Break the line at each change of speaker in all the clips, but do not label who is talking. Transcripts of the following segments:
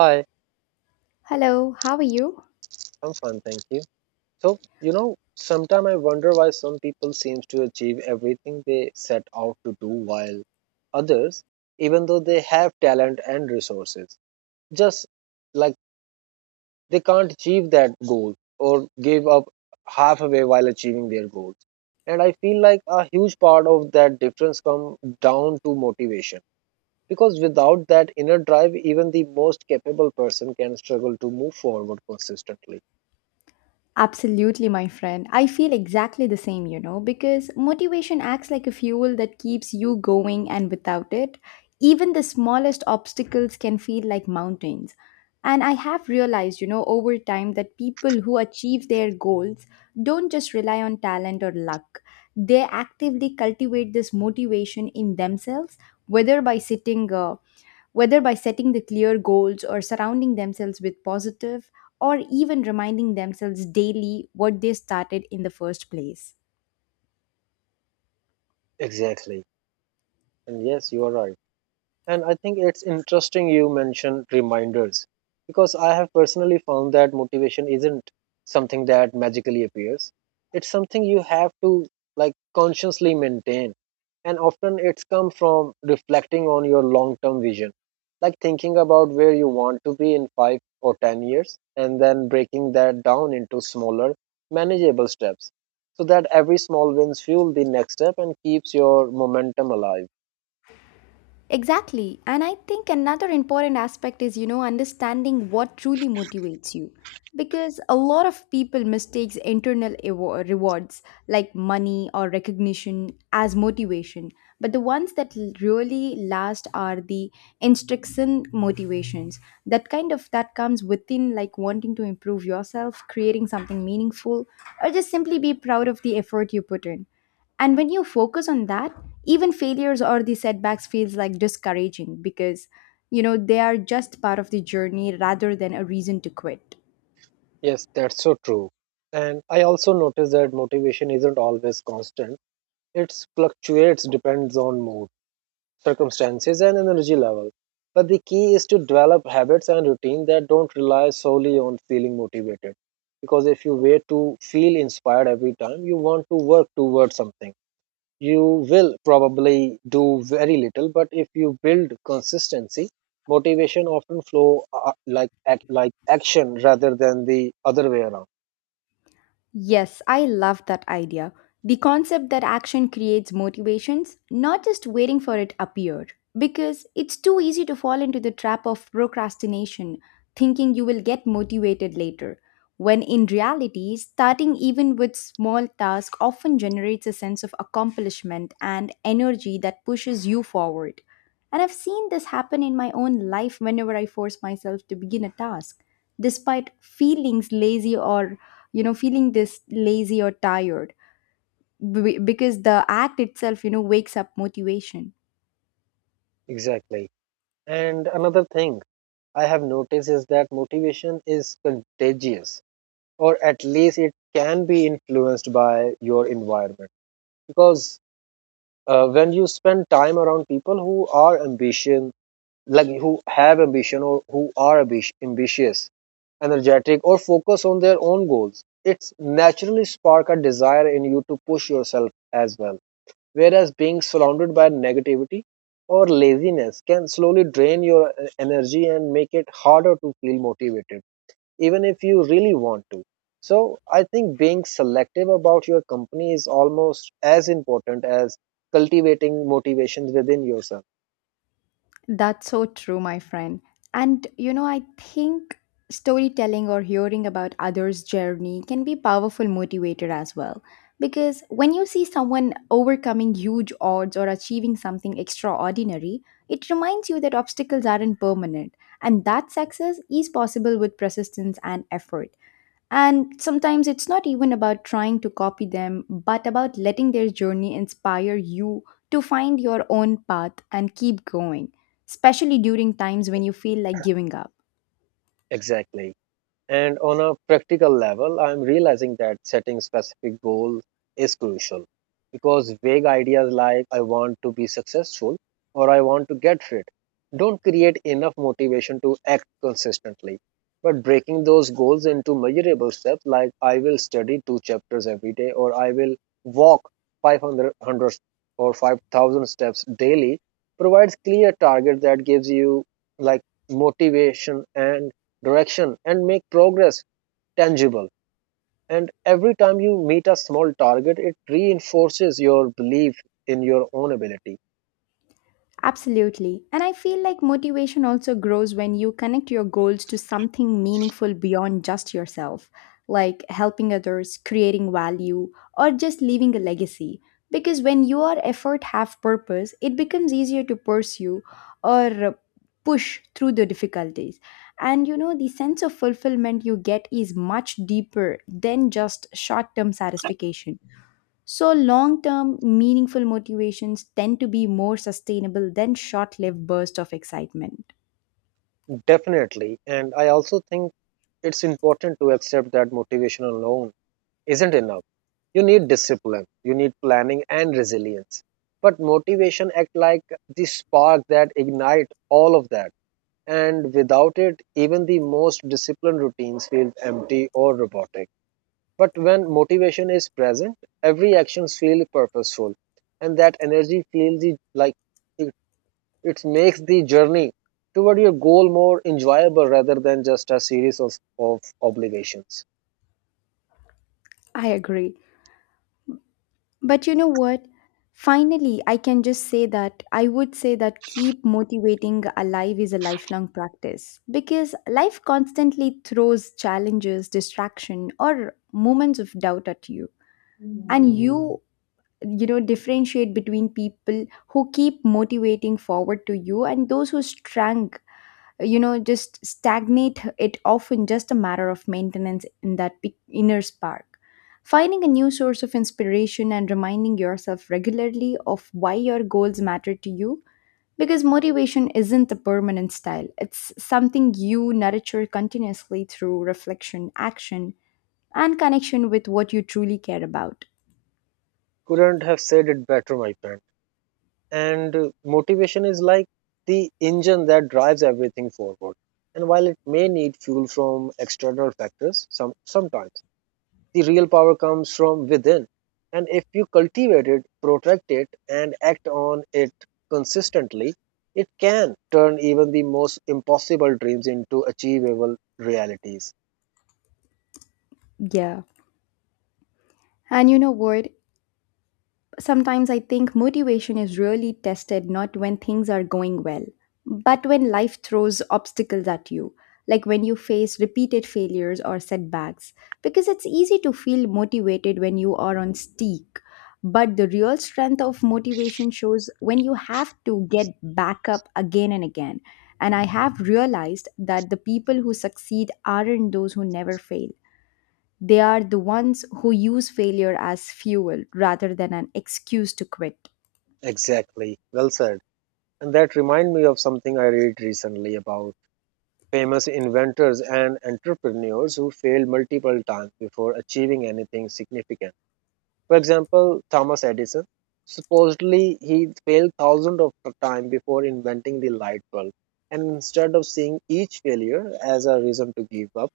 Hi,
Hello, how are you?
I'm fine, thank you. So, sometimes I wonder why some people seems to achieve everything they set out to do while others, even though they have talent and resources, just like they can't achieve that goal or give up halfway while achieving their goals. And I feel like a huge part of that difference come down to motivation. Because without that inner drive, even the most capable person can struggle to move forward consistently.
Absolutely, my friend. I feel exactly the same, you know, because motivation acts like a fuel that keeps you going, and without it, even the smallest obstacles can feel like mountains. And I have realized, you know, over time that people who achieve their goals don't just rely on talent or luck. They actively cultivate this motivation in themselves, whether by sitting uh, whether by setting the clear goals or surrounding themselves with positive or even reminding themselves daily what they started in the first place.
Exactly. And yes, you are right. And I think it's interesting you mentioned reminders because I have personally found that motivation isn't something that magically appears. It's something you have to like consciously maintain. And often it's come from reflecting on your long-term vision, like thinking about where you want to be in 5 or 10 years and then breaking that down into smaller, manageable steps so that every small wins fuel the next step and keeps your momentum alive.
Exactly. And I think another important aspect is, you know, understanding what truly motivates you. Because a lot of people mistakes rewards like money or recognition as motivation. But the ones that really last are the intrinsic motivations. That kind of that comes within, like wanting to improve yourself, creating something meaningful, or just simply be proud of the effort you put in. And when you focus on that, even failures or the setbacks feels like discouraging because, you know, they are just part of the journey rather than a reason to quit.
Yes, that's so true. And I also notice that motivation isn't always constant. It fluctuates depends on mood, circumstances and energy level. But the key is to develop habits and routine that don't rely solely on feeling motivated. Because if you wait to feel inspired every time you want to work towards something, you will probably do very little. But if you build consistency, motivation often flow like action rather than the other way around.
Yes, I love that idea. The concept that action creates motivations, not just waiting for it appear. Because it's too easy to fall into the trap of procrastination, thinking you will get motivated later. When in reality, starting even with small tasks often generates a sense of accomplishment and energy that pushes you forward. And I've seen this happen in my own life whenever I force myself to begin a task despite feelings lazy or feeling this lazy or tired because the act itself, you know, wakes up motivation.
Exactly. And another thing I have noticed is that motivation is contagious, or at least it can be influenced by your environment. Because when you spend time around people who are ambition, like who have ambition or who are ambitious, energetic, or focus on their own goals, it's naturally spark a desire in you to push yourself as well. Whereas being surrounded by negativity or laziness can slowly drain your energy and make it harder to feel motivated, even if you really want to. So, I think being selective about your company is almost as important as cultivating motivations within yourself.
That's so true, my friend. And, you know, I think storytelling or hearing about others journey can be powerful motivator as well, because when you see someone overcoming huge odds or achieving something extraordinary, it reminds you that obstacles aren't permanent and that success is possible with persistence and effort. And sometimes it's not even about trying to copy them, but about letting their journey inspire you to find your own path and keep going, especially during times when you feel like giving up.
Exactly. And on a practical level, I'm realizing that setting specific goals is crucial because vague ideas like I want to be successful or I want to get fit don't create enough motivation to act consistently. But breaking those goals into measurable steps like I will study two chapters every day or I will walk 500 100 or 5,000 steps daily provides clear target that gives you like motivation and direction and make progress tangible. And every time you meet a small target, it reinforces your belief in your own ability.
Absolutely. And I feel like motivation also grows when you connect your goals to something meaningful beyond just yourself, like helping others, creating value, or just leaving a legacy. Because when your effort have purpose, it becomes easier to pursue or push through the difficulties. And you know, the sense of fulfillment you get is much deeper than just short-term satisfaction. So, long term, meaningful motivations tend to be more sustainable than short lived bursts of excitement.
Definitely. And I also think it's important to accept that motivation alone isn't enough. You need discipline, you need planning and resilience. But motivation act like the spark that ignite all of that. And without it, even the most disciplined routines feel empty or robotic. But when motivation is present, every action feels purposeful, and that energy feels like it, it makes the journey toward your goal more enjoyable rather than just a series of obligations.
I agree. But you know what? Finally, I can just say that I would say that keep motivating alive is a lifelong practice because life constantly throws challenges, distraction, or moments of doubt at you. And you know, differentiate between people who keep motivating forward to you and those who strung, you know, just stagnate, it often just a matter of maintenance in that inner spark, finding a new source of inspiration and reminding yourself regularly of why your goals matter to you, because motivation isn't a permanent style, it's something you nurture continuously through reflection, action, and connection with what you truly care about.
Couldn't have said it better, my friend. And motivation is like the engine that drives everything forward. And while it may need fuel from external factors sometimes. The real power comes from within. And if you cultivate it, protect it, and act on it consistently, it can turn even the most impossible dreams into achievable realities.
Yeah. And you know what? Sometimes I think motivation is really tested not when things are going well, but when life throws obstacles at you, like when you face repeated failures or setbacks, because it's easy to feel motivated when you are on steak. But the real strength of motivation shows when you have to get back up again and again. And I have realized that the people who succeed aren't those who never fail, they are the ones who use failure as fuel rather than an excuse to quit.
Exactly. Well said. And that reminds me of something I read recently about famous inventors and entrepreneurs who failed multiple times before achieving anything significant. For example, Thomas Edison. Supposedly, he failed thousands of times before inventing the light bulb. And instead of seeing each failure as a reason to give up,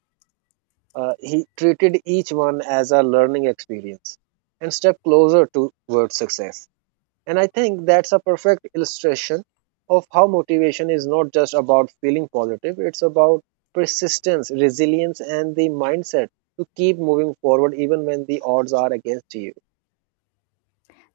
he treated each one as a learning experience and step closer towards success. And I think that's a perfect illustration of how motivation is not just about feeling positive, it's about persistence, resilience, and the mindset to keep moving forward even when the odds are against you.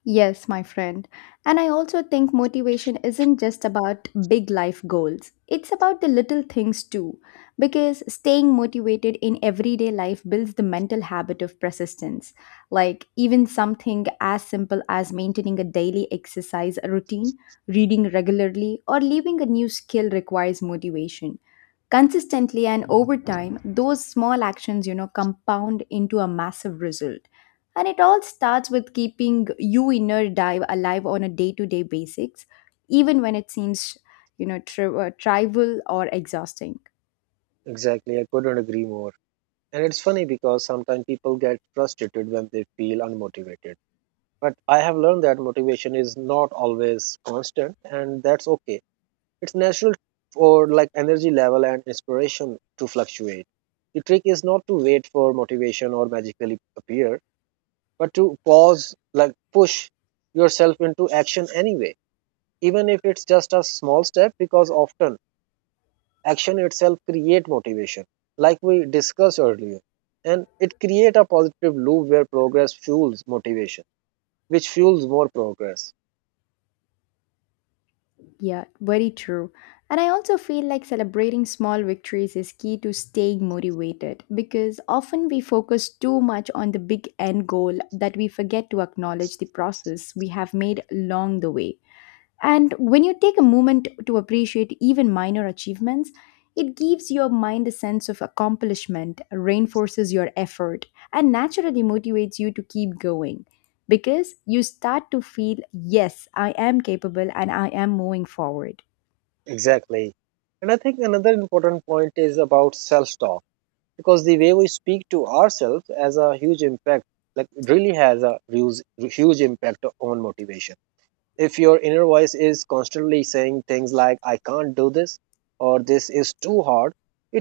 Yes, my friend. And I also think motivation isn't just about big life goals, it's about the little things too. Because staying motivated in everyday life builds the mental habit of persistence. Like, even something as simple as maintaining a daily exercise routine, reading regularly, or leaving a new skill requires motivation consistently. And over time, those small actions, you know, compound into a massive result, and it all starts with keeping you inner dive alive on a day-to-day basics, even when it seems, you know, trivial or exhausting.
Exactly, I couldn't agree more. And it's funny because sometimes people get frustrated when they feel unmotivated. But I have learned that motivation is not always constant, and that's okay. It's natural for like energy level and inspiration to fluctuate. The trick is not to wait for motivation or magically appear, but to pause, like push yourself into action anyway, even if it's just a small step, because often action itself create motivation like we discussed earlier. And it create a positive loop where progress fuels motivation which fuels more progress.
Yeah, very true. And I also feel like celebrating small victories is key to staying motivated, because often we focus too much on the big end goal that we forget to acknowledge the process we have made along the way. And when you take a moment to appreciate even minor achievements, it gives your mind a sense of accomplishment, reinforces your effort, and naturally motivates you to keep going, because you start to feel, yes, I am capable and I am moving forward.
Exactly. And I think another important point is about self talk. Because the way we speak to ourselves has a huge impact, like it really has a huge huge impact on motivation. If your inner voice is constantly saying things like I can't do this, or this is too hard,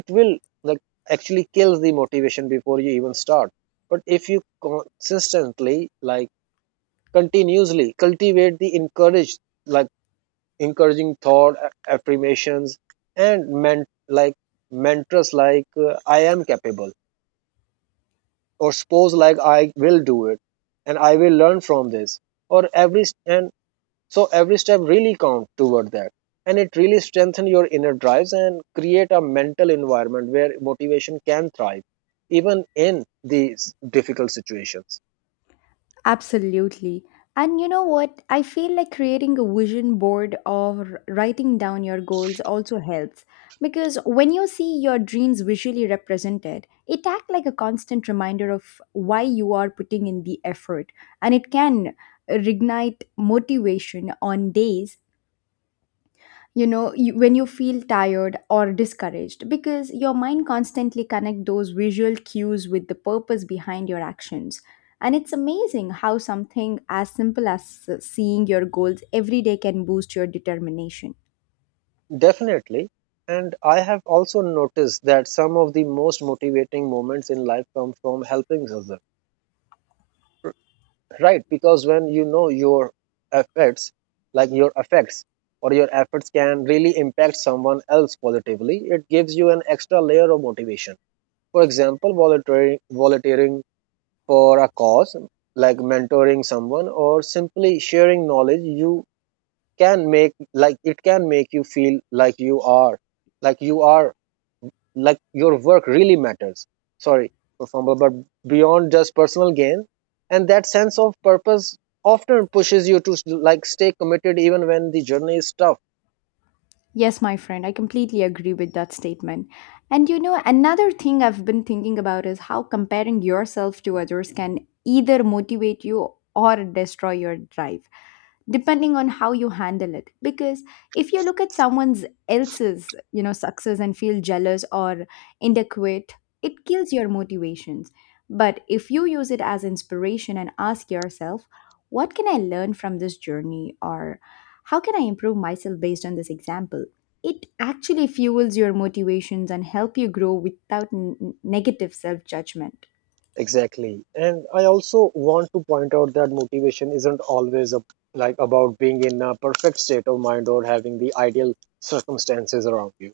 it will like actually kills the motivation before you even start. But if you consistently like continuously cultivate the encourage like encouraging thought, affirmations and men like mantras like I am capable, or suppose like I will do it, and I will learn from this, or every and so every step really counts toward that. And it really strengthens your inner drives and create a mental environment where motivation can thrive, even in these difficult situations.
Absolutely. And you know what? I feel like creating a vision board or writing down your goals also helps, because when you see your dreams visually represented, it acts like a constant reminder of why you are putting in the effort, and it can reignite motivation on days, you know, when you feel tired or discouraged, because your mind constantly connect those visual cues with the purpose behind your actions. And it's amazing how something as simple as seeing your goals every day can boost your determination.
Definitely. And I have also noticed that some of the most motivating moments in life come from helping others. Right? Because when you know your effects, like your effects or your efforts can really impact someone else positively, it gives you an extra layer of motivation. For example, volunteering for a cause like mentoring someone or simply sharing knowledge you can make like it can make you feel like you are like your work really matters. Sorry for fumble, but beyond just personal gain, and that sense of purpose often pushes you to like stay committed even when the journey is tough.
Yes, my friend, I completely agree with that statement. And you know, another thing I've been thinking about is how comparing yourself to others can either motivate you or destroy your drive, depending on how you handle it. Because if you look at someone's else's, you know, success and feel jealous or inadequate, it kills your motivations. But if you use it as inspiration and ask yourself, what can I learn from this journey, or how can I improve myself based on this example? It actually fuels your motivations and help you grow without negative self judgment.
Exactly. And I also want to point out that motivation isn't always like about being in a perfect state of mind or having the ideal circumstances around you.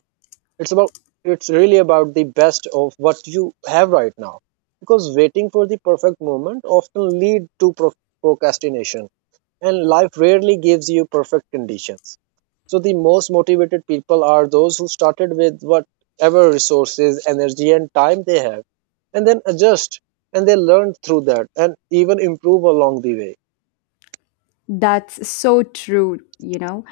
It's about it's really about the best of what you have right now. Because waiting for the perfect moment often lead to procrastination and life rarely gives you perfect conditions. So the most motivated people are those who started with whatever resources, energy, and time they have, and then adjust and they learn through that and even improve along the way.
That's so true, you know.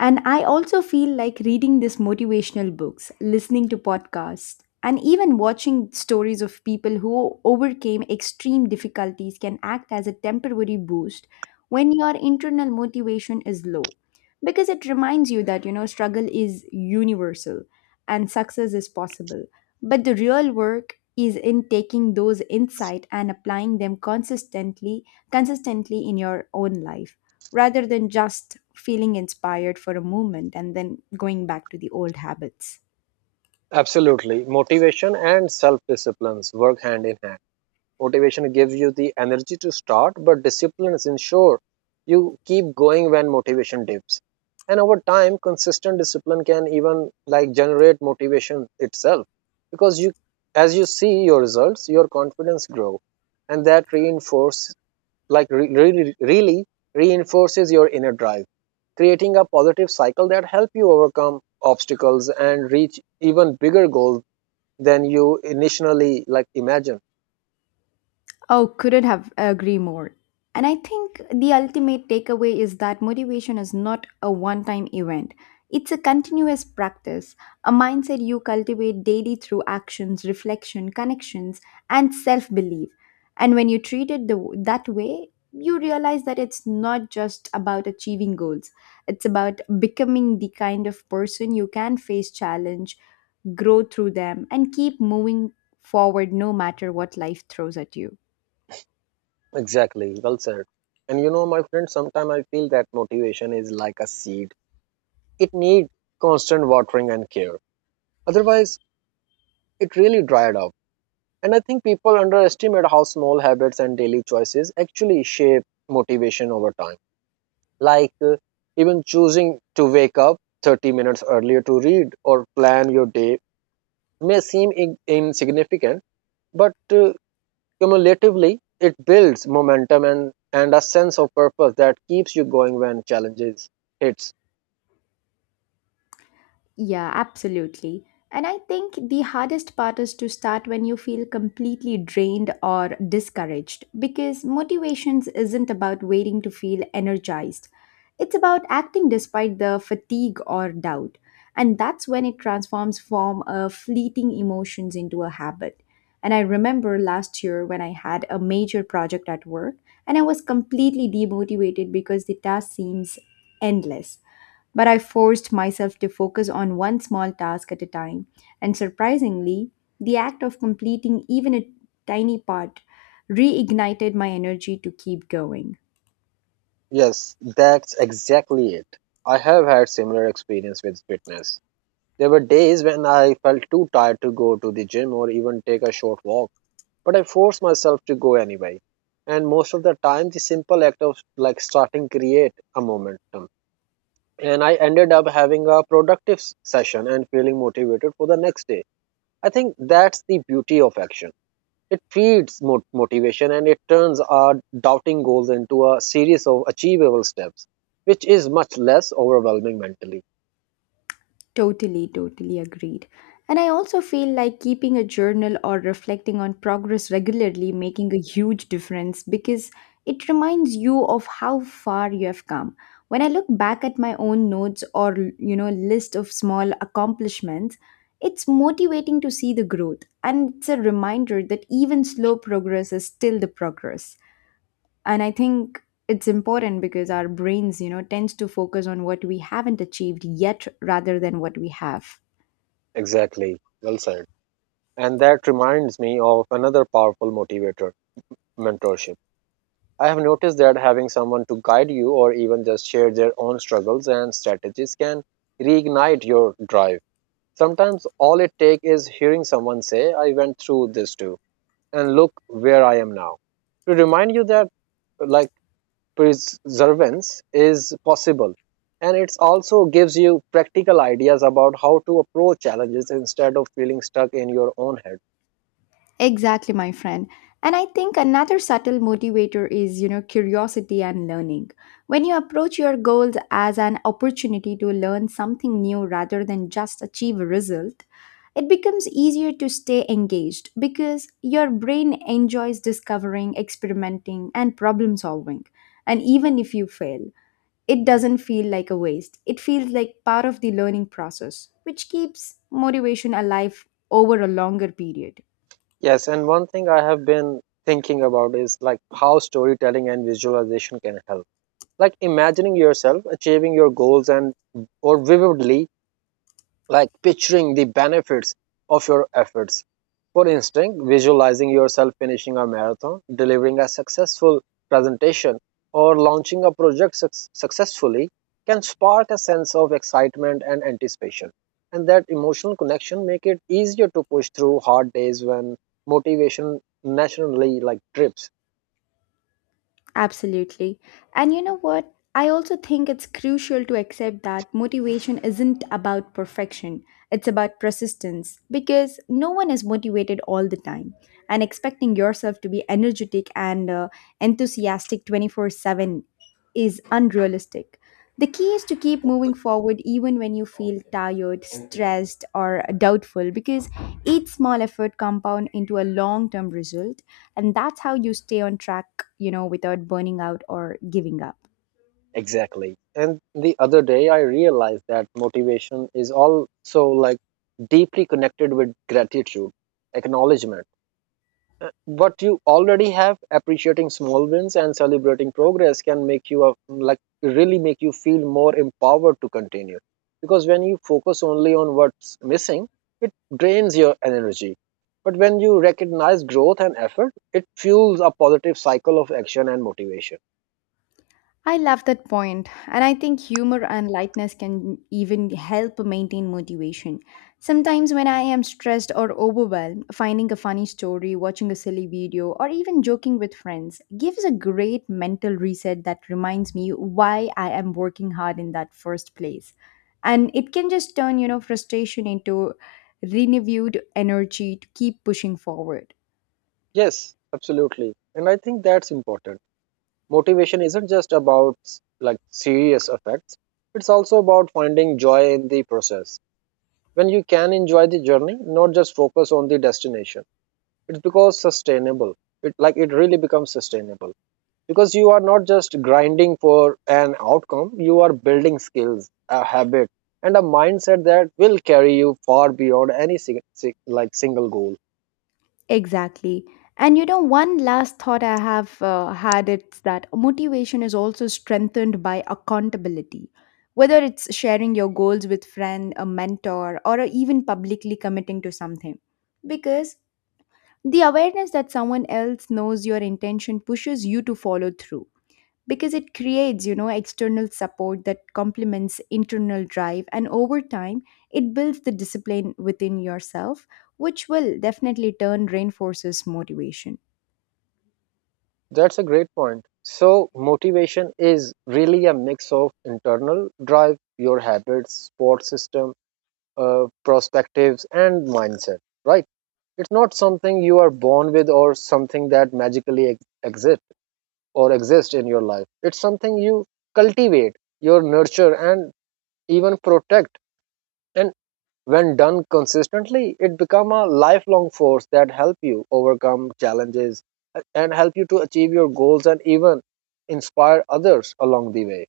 And I also feel like reading these motivational books, listening to podcasts, and even watching stories of people who overcame extreme difficulties can act as a temporary boost when your internal motivation is low. Because it reminds you that, you know, struggle is universal and success is possible. But the real work is in taking those insight and applying them consistently in your own life, rather than just feeling inspired for a moment and then going back to the old habits.
Absolutely. Motivation and self disciplines work hand in hand. Motivation gives you the energy to start, but discipline ensures you keep going when motivation dips. And over time, consistent discipline can even like generate motivation itself because as you see your results, your confidence grow, and that reinforce like re- really really reinforces your inner drive, creating a positive cycle that help you overcome obstacles and reach even bigger goals than you initially like imagine.
Oh, couldn't have agree more. And I think the ultimate takeaway is that motivation is not a one time event. It's a continuous practice, a mindset you cultivate daily through actions, reflection, connections, and self belief. And when you treat it that way, you realize that it's not just about achieving goals, it's about becoming the kind of person you can face challenge, grow through them, and keep moving forward no matter what life throws at you.
Exactly, well said. And my friend, sometimes I feel that motivation is like a seed. It needs constant watering and care. Otherwise, it really dried up. And I think people underestimate how small habits and daily choices actually shape motivation over time. Like even choosing to wake up 30 minutes earlier to read or plan your day may seem insignificant, but cumulatively, it builds momentum and a sense of purpose that keeps you going when challenges hits.
Yeah, absolutely. And I think the hardest part is to start when you feel completely drained or discouraged, because motivations isn't about waiting to feel energized. It's about acting despite the fatigue or doubt. And that's when it transforms from a fleeting emotions into a habit. And I remember last year when I had a major project at work and I was completely demotivated because the task seems endless, but I forced myself to focus on one small task at a time, and surprisingly, the act of completing even a tiny part reignited my energy to keep going.
Yes, that's exactly it. I have had similar experience with fitness. There were days when I felt too tired to go to the gym or even take a short walk, but I forced myself to go anyway. And most of the time, the simple act of like starting create a momentum. And I ended up having a productive session and feeling motivated for the next day. I think that's the beauty of action. It feeds motivation, and it turns our doubting goals into a series of achievable steps, which is much less overwhelming mentally.
Totally agreed. And I also feel like keeping a journal or reflecting on progress regularly making a huge difference, because it reminds you of how far you have come. When I look back at my own notes or, you know, list of small accomplishments, it's motivating to see the growth, and it's a reminder that even slow progress is still the progress. And I think it's important because our brains, you know, tends to focus on what we haven't achieved yet rather than what we have.
Exactly. Well said. And that reminds me of another powerful motivator, mentorship. I have noticed that having someone to guide you or even just share their own struggles and strategies can reignite your drive. Sometimes all it takes is hearing someone say, I went through this too, and look where I am now, to remind you that like perseverance is possible. And it also gives you practical ideas about how to approach challenges instead of feeling stuck in your own head.
Exactly, my friend. And I think another subtle motivator is, you know, curiosity and learning. When you approach your goals as an opportunity to learn something new rather than just achieve a result, it becomes easier to stay engaged because your brain enjoys discovering, experimenting, and problem solving. And even if you fail, it doesn't feel like a waste. It feels like part of the learning process, which keeps motivation alive over a longer period.
Yes, and one thing I have been thinking about is like how storytelling and visualization can help, like imagining yourself achieving your goals, and or vividly like picturing the benefits of your efforts. For instance, visualizing yourself finishing a marathon, delivering a successful presentation, or launching a project successfully can spark a sense of excitement and anticipation. And that emotional connection make it easier to push through hard days when motivation naturally like drips.
Absolutely. And you know what? I also think it's crucial to accept that motivation isn't about perfection, it's about persistence, because no one is motivated all the time. And expecting yourself to be energetic and enthusiastic 24/7 is unrealistic. The key is to keep moving forward even when you feel tired, stressed, or doubtful because each small effort compound into a long-term result, and that's how you stay on track, without burning out or giving up.
Exactly. And the other day, I realized that motivation is also like deeply connected with gratitude, acknowledgement. What you already have, appreciating small wins and celebrating progress can make you like really make you feel more empowered to continue. Because when you focus only on what's missing, it drains your energy. But when you recognize growth and effort, it fuels a positive cycle of action and motivation.
I love that point, and I think humor and lightness can even help maintain motivation. Sometimes, when I am stressed or overwhelmed, finding a funny story, watching a silly video, or even joking with friends gives a great mental reset that reminds me why I am working hard in that first place. And it can just turn, frustration into renewed energy to keep pushing forward.
Yes, absolutely. And I think that's important. Motivation isn't just about like serious effects. It's also about finding joy in the process. When you can enjoy the journey, not just focus on the destination. It's because sustainable. It really becomes sustainable because you are not just grinding for an outcome, you are building skills, a habit, and a mindset that will carry you far beyond any single goal.
Exactly. One last thought I have had it's that motivation is also strengthened by accountability. Whether it's sharing your goals with friend, a mentor, or even publicly committing to something. Because the awareness that someone else knows your intention pushes you to follow through because it creates, external support that complements internal drive, and over time it builds the discipline within yourself, which will definitely turn reinforces motivation.
That's a great point. So, motivation is really a mix of internal drive, your habits, support system, perspectives, and mindset, right? It's not something you are born with or something that magically exist in your life. It's something you cultivate, your nurture, and even protect, and when done consistently, it becomes a lifelong force that help you overcome challenges and help you to achieve your goals and even inspire others along the way.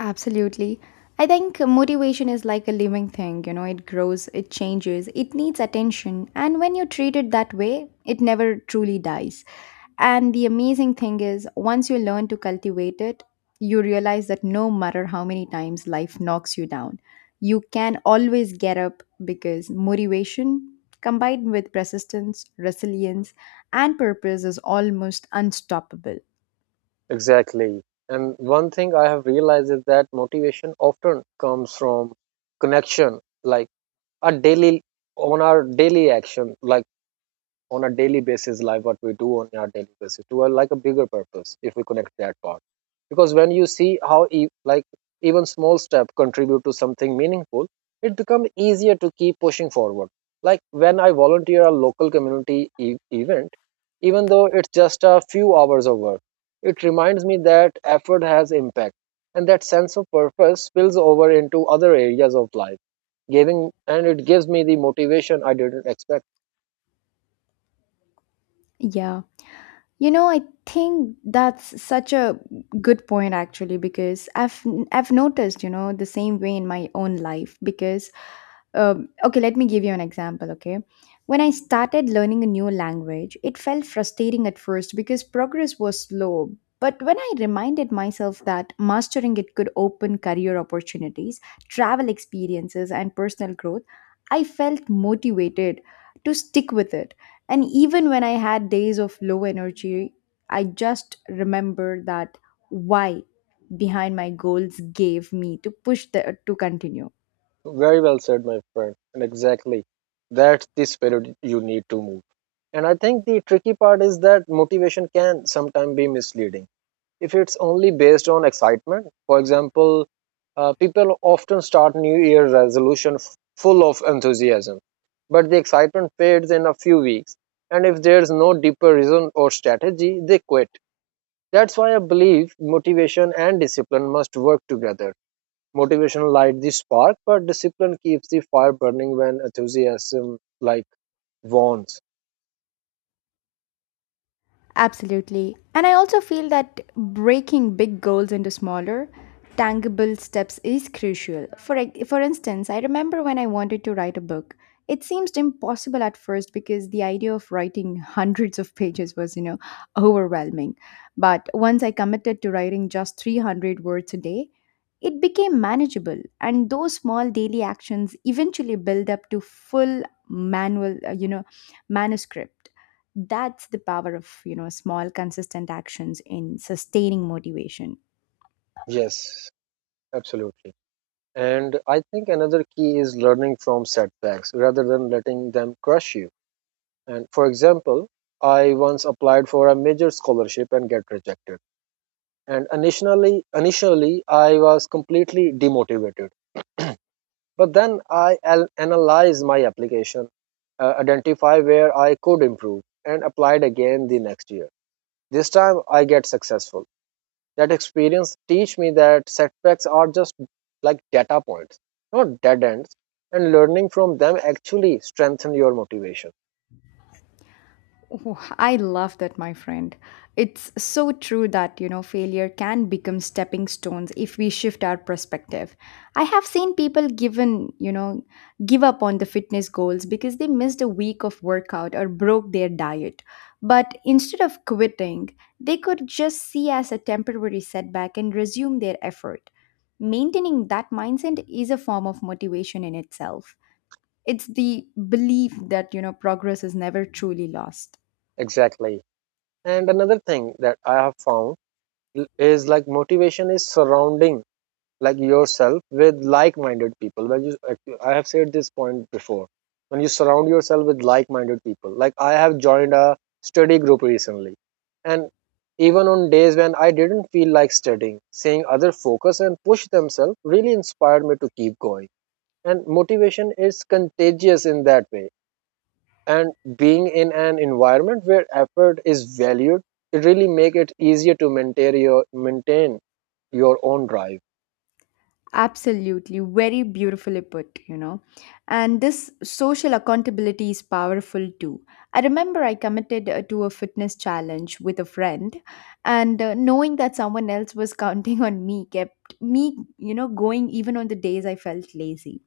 Absolutely. I think motivation is like a living thing, it grows, it changes, it needs attention. And when you treat it that way, it never truly dies. And the amazing thing is, once you learn to cultivate it, you realize that no matter how many times life knocks you down, you can always get up because motivation combined with persistence, resilience, and purpose is almost unstoppable.
Exactly. And one thing I have realized is that motivation often comes from connection, like a daily on our daily action, like on a daily basis, like what we do on our daily basis to a like a bigger purpose, if we connect that part. Because when you see how even small step contribute to something meaningful, it becomes easier to keep pushing forward. Like when I volunteer a local community event, even though it's just a few hours of work, it reminds me that effort has impact, and that sense of purpose spills over into other areas of life, giving and it gives me the motivation I didn't expect.
Yeah. You know, I think that's such a good point actually because I've noticed, the same way in my own life because okay, let me give you an example. Okay, when I started learning a new language, it felt frustrating at first because progress was slow. But when I reminded myself that mastering it could open career opportunities, travel experiences, and personal growth, I felt motivated to stick with it. And even when I had days of low energy, I just remember that why behind my goals gave me to push the to continue.
Very well said, my friend. And exactly, that's the spirit you need to move. And I think the tricky part is that motivation can sometimes be misleading. If it's only based on excitement, for example, people often start New Year resolution full of enthusiasm, but the excitement fades in a few weeks. And if there's no deeper reason or strategy, they quit. That's why I believe motivation and discipline must work together. Motivation light the spark, but discipline keeps the fire burning when enthusiasm like warns.
Absolutely. And I also feel that breaking big goals into smaller, tangible steps is crucial. For instance, I remember when I wanted to write a book. It seemed impossible at first because the idea of writing hundreds of pages was, overwhelming. But once I committed to writing just 300 words a day, it became manageable, and those small daily actions eventually build up to full manual, manuscript. That's the power of, small consistent actions in sustaining motivation.
Yes, absolutely. And I think another key is learning from setbacks rather than letting them crush you. And for example, I once applied for a major scholarship and get rejected. And initially I was completely demotivated. But then I analyzed my application, identify where I could improve, and applied again the next year. This time I get successful. That experience teach me that setbacks are just like data points, not dead ends, and learning from them actually strengthen your motivation.
Oh, I love that, my friend. It's so true that, failure can become stepping stones if we shift our perspective. I have seen people given, give up on the fitness goals because they missed a week of workout or broke their diet. But instead of quitting, they could just see as a temporary setback and resume their effort. Maintaining that mindset is a form of motivation in itself. It's the belief that, progress is never truly lost.
Exactly. And another thing that I have found is like motivation is surrounding like yourself with like-minded people when you like, I have said this point before. When you surround yourself with like-minded people, like I have joined a study group recently, and even on days when I didn't feel like studying, seeing other focus and push themselves really inspired me to keep going. And motivation is contagious in that way, and being in an environment where effort is valued, it really make it easier to maintain your own drive.
Absolutely, very beautifully put, you know. And this social accountability is powerful too. I remember I committed to a fitness challenge with a friend, and knowing that someone else was counting on me kept me, going even on the days I felt lazy.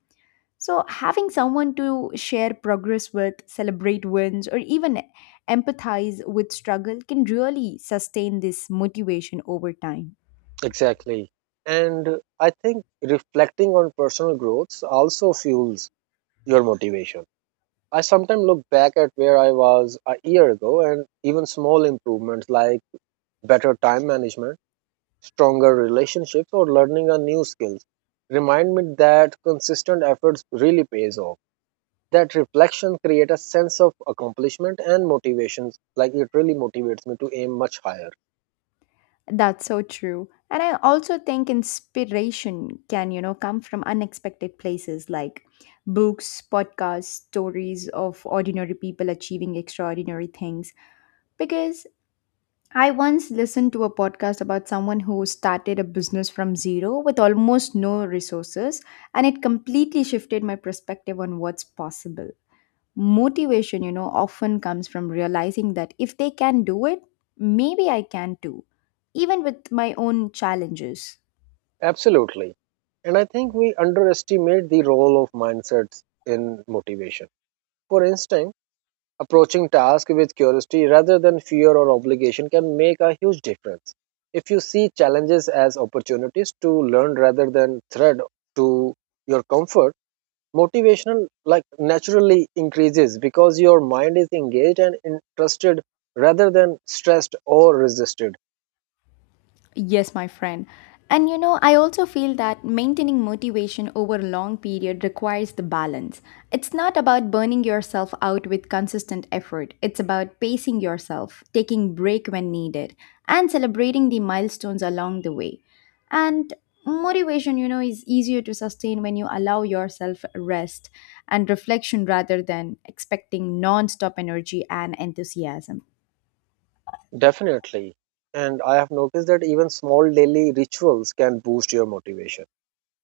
So, having someone to share progress with, celebrate wins, or even empathize with struggle can really sustain this motivation over time.
Exactly. And I think reflecting on personal growth also fuels your motivation. I sometimes look back at where I was a year ago, and even small improvements, like better time management, stronger relationships, or learning a new skills, remind me that consistent efforts really pays off. That reflection creates a sense of accomplishment and motivations, like it really motivates me to aim much higher.
That's so true. And I also think inspiration can, come from unexpected places like books, podcasts, stories of ordinary people achieving extraordinary things. Because I once listened to a podcast about someone who started a business from zero with almost no resources, and it completely shifted my perspective on what's possible. Motivation, often comes from realizing that if they can do it, maybe I can too, even with my own challenges.
Absolutely. And I think we underestimate the role of mindsets in motivation. For instance, approaching tasks with curiosity rather than fear or obligation can make a huge difference. If you see challenges as opportunities to learn rather than threat to your comfort, motivational like naturally increases because your mind is engaged and interested rather than stressed or resisted.
Yes, my friend. And you know, I also feel that maintaining motivation over a long period requires the balance. It's not about burning yourself out with consistent effort, it's about pacing yourself, taking break when needed, and celebrating the milestones along the way. And motivation, is easier to sustain when you allow yourself rest and reflection rather than expecting non-stop energy and enthusiasm.
Definitely. And I have noticed that even small daily rituals can boost your motivation.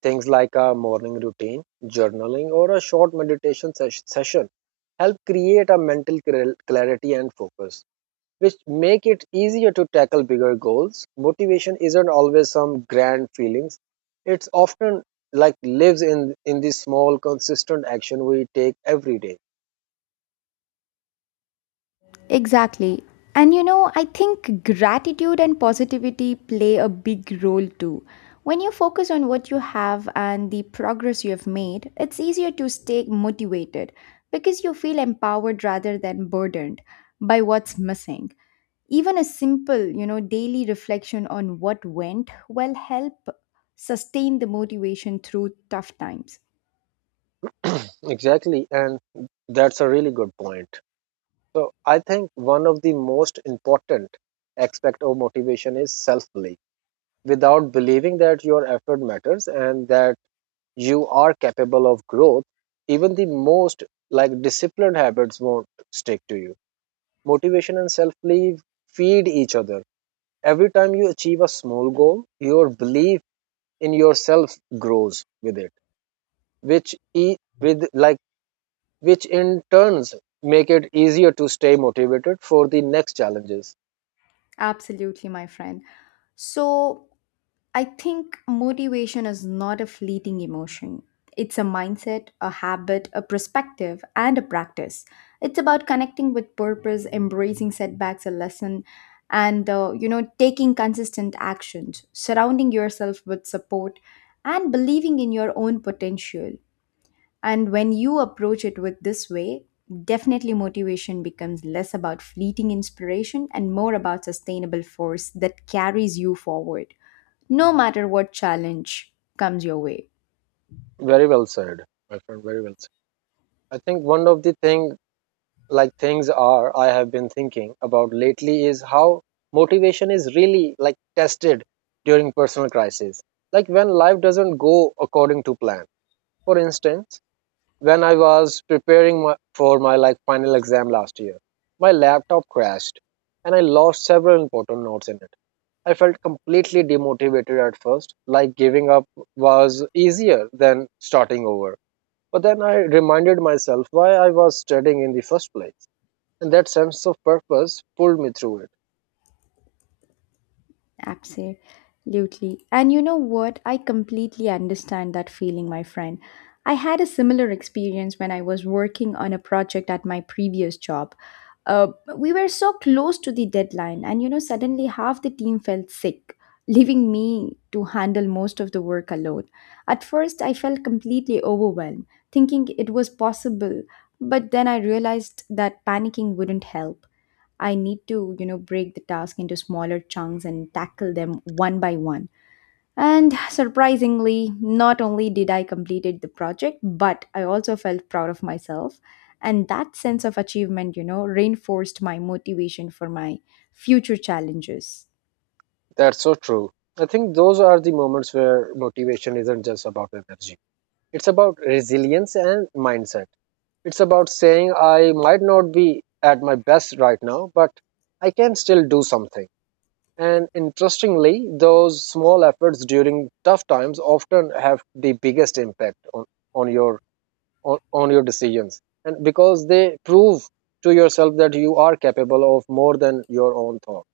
Things like a morning routine, journaling, or a short meditation session help create a mental clarity and focus, which make it easier to tackle bigger goals. Motivation isn't always some grand feelings. It's often like lives in the small consistent action we take every day.
Exactly. And you know, I think gratitude and positivity play a big role too. When you focus on what you have and the progress you have made, it's easier to stay motivated because you feel empowered rather than burdened by what's missing. Even a simple, daily reflection on what went will help sustain the motivation through tough times.
Exactly, and that's a really good point. So I think one of the most important aspect of motivation is self-belief. Without believing that your effort matters and that you are capable of growth, even the most like disciplined habits won't stick to you. Motivation and self-belief feed each other. Every time you achieve a small goal, your belief in yourself grows with it, which e- with like which in turns make it easier to stay motivated for the next challenges.
Absolutely, my friend. So, I think motivation is not a fleeting emotion. It's a mindset, a habit, a perspective, and a practice. It's about connecting with purpose, embracing setbacks, a lesson, and taking consistent actions, surrounding yourself with support, and believing in your own potential. And when you approach it with this way, definitely motivation becomes less about fleeting inspiration and more about sustainable force that carries you forward, no matter what challenge comes your way.
Very well said, my friend. Very well said. I think one of the things are I have been thinking about lately is how motivation is really like tested during personal crisis. Like when life doesn't go according to plan. For instance, when I was preparing for my like final exam last year, my laptop crashed and I lost several important notes in it. I felt completely demotivated at first, like giving up was easier than starting over, but then I reminded myself why I was studying in the first place, and that sense of purpose pulled me through it.
Absolutely. And you know what? I completely understand that feeling, my friend. I had a similar experience when I was working on a project at my previous job. Uh, we were so close to the deadline, and, suddenly half the team felt sick, leaving me to handle most of the work alone. At first, I felt completely overwhelmed, thinking it was possible, but then I realized that panicking wouldn't help. I need to, break the task into smaller chunks and tackle them one by one. And surprisingly, not only did I completed the project, but I also felt proud of myself. And that sense of achievement, reinforced my motivation for my future challenges.
That's so true. I think those are the moments where motivation isn't just about energy, it's about resilience and mindset. It's about saying, I might not be at my best right now, but I can still do something. And interestingly, those small efforts during tough times often have the biggest impact on your on your decisions, and because they prove to yourself that you are capable of more than your own thought.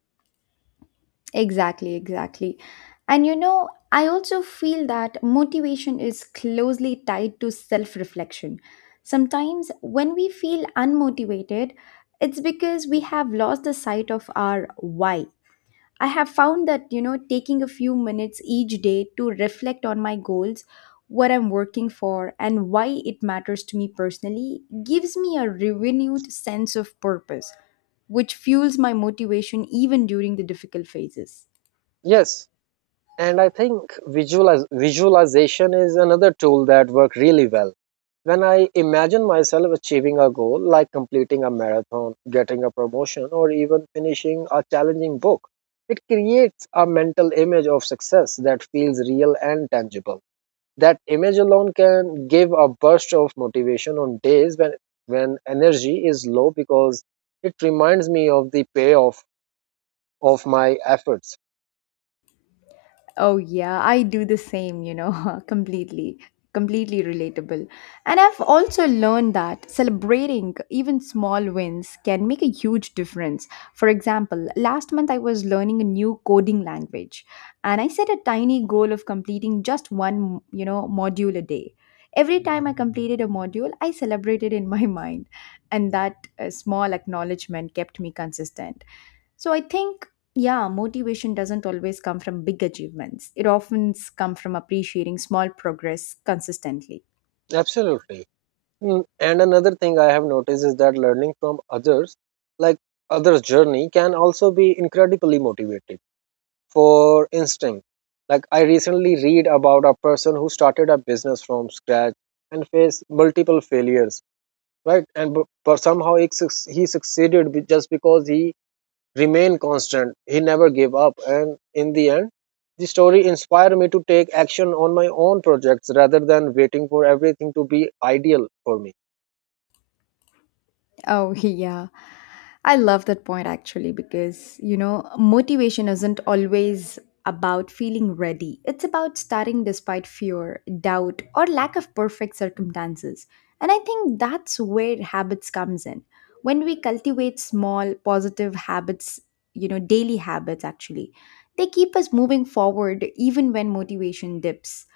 Exactly, exactly. And you know, I also feel that motivation is closely tied to self reflection. Sometimes when we feel unmotivated, it's because we have lost the sight of our why. I have found that, taking a few minutes each day to reflect on my goals, what I'm working for, and why it matters to me personally gives me a renewed sense of purpose, which fuels my motivation even during the difficult phases.
Yes, and I think visualization is another tool that works really well. When I imagine myself achieving a goal, like completing a marathon, getting a promotion, or even finishing a challenging book, it creates a mental image of success that feels real and tangible. That image alone can give a burst of motivation on days when energy is low, because it reminds me of the payoff of my efforts.
Oh, yeah, I do the same, you know, completely relatable. And I've also learned that celebrating even small wins can make a huge difference. For example, last month I was learning a new coding language and I set a tiny goal of completing just one, module a day. Every time I completed a module, I celebrated in my mind, and that small acknowledgement kept me consistent. So I think, yeah, motivation doesn't always come from big achievements. It often comes from appreciating small progress consistently.
Absolutely. And another thing I have noticed is that learning from others, like others' journey, can also be incredibly motivating. For instance, like I recently read about a person who started a business from scratch and faced multiple failures, right? But somehow he succeeded just because he remained constant, he never gave up, and in the end, the story inspired me to take action on my own projects rather than waiting for everything to be ideal for me.
Oh, yeah. I love that point actually because, motivation isn't always about feeling ready. It's about starting despite fear, doubt, or lack of perfect circumstances. And I think that's where habits comes in. When we cultivate small positive habits, daily habits actually, they keep us moving forward even when motivation dips.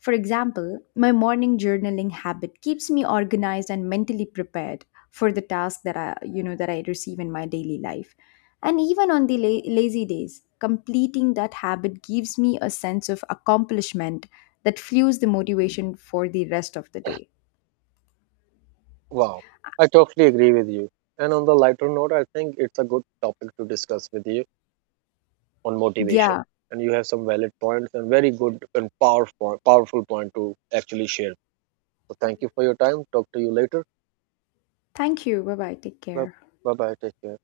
For example, my morning journaling habit keeps me organized and mentally prepared for the task that that I receive in my daily life. And even on the lazy days, completing that habit gives me a sense of accomplishment that fuels the motivation for the rest of the day.
Wow, I totally agree with you. And on the lighter note, I think it's a good topic to discuss with you on motivation.
Yeah.
And you have some valid points, and very good and powerful point to actually share. So thank you for your time, talk to you later.
Thank you. Bye bye. Take care.
Bye bye, take care.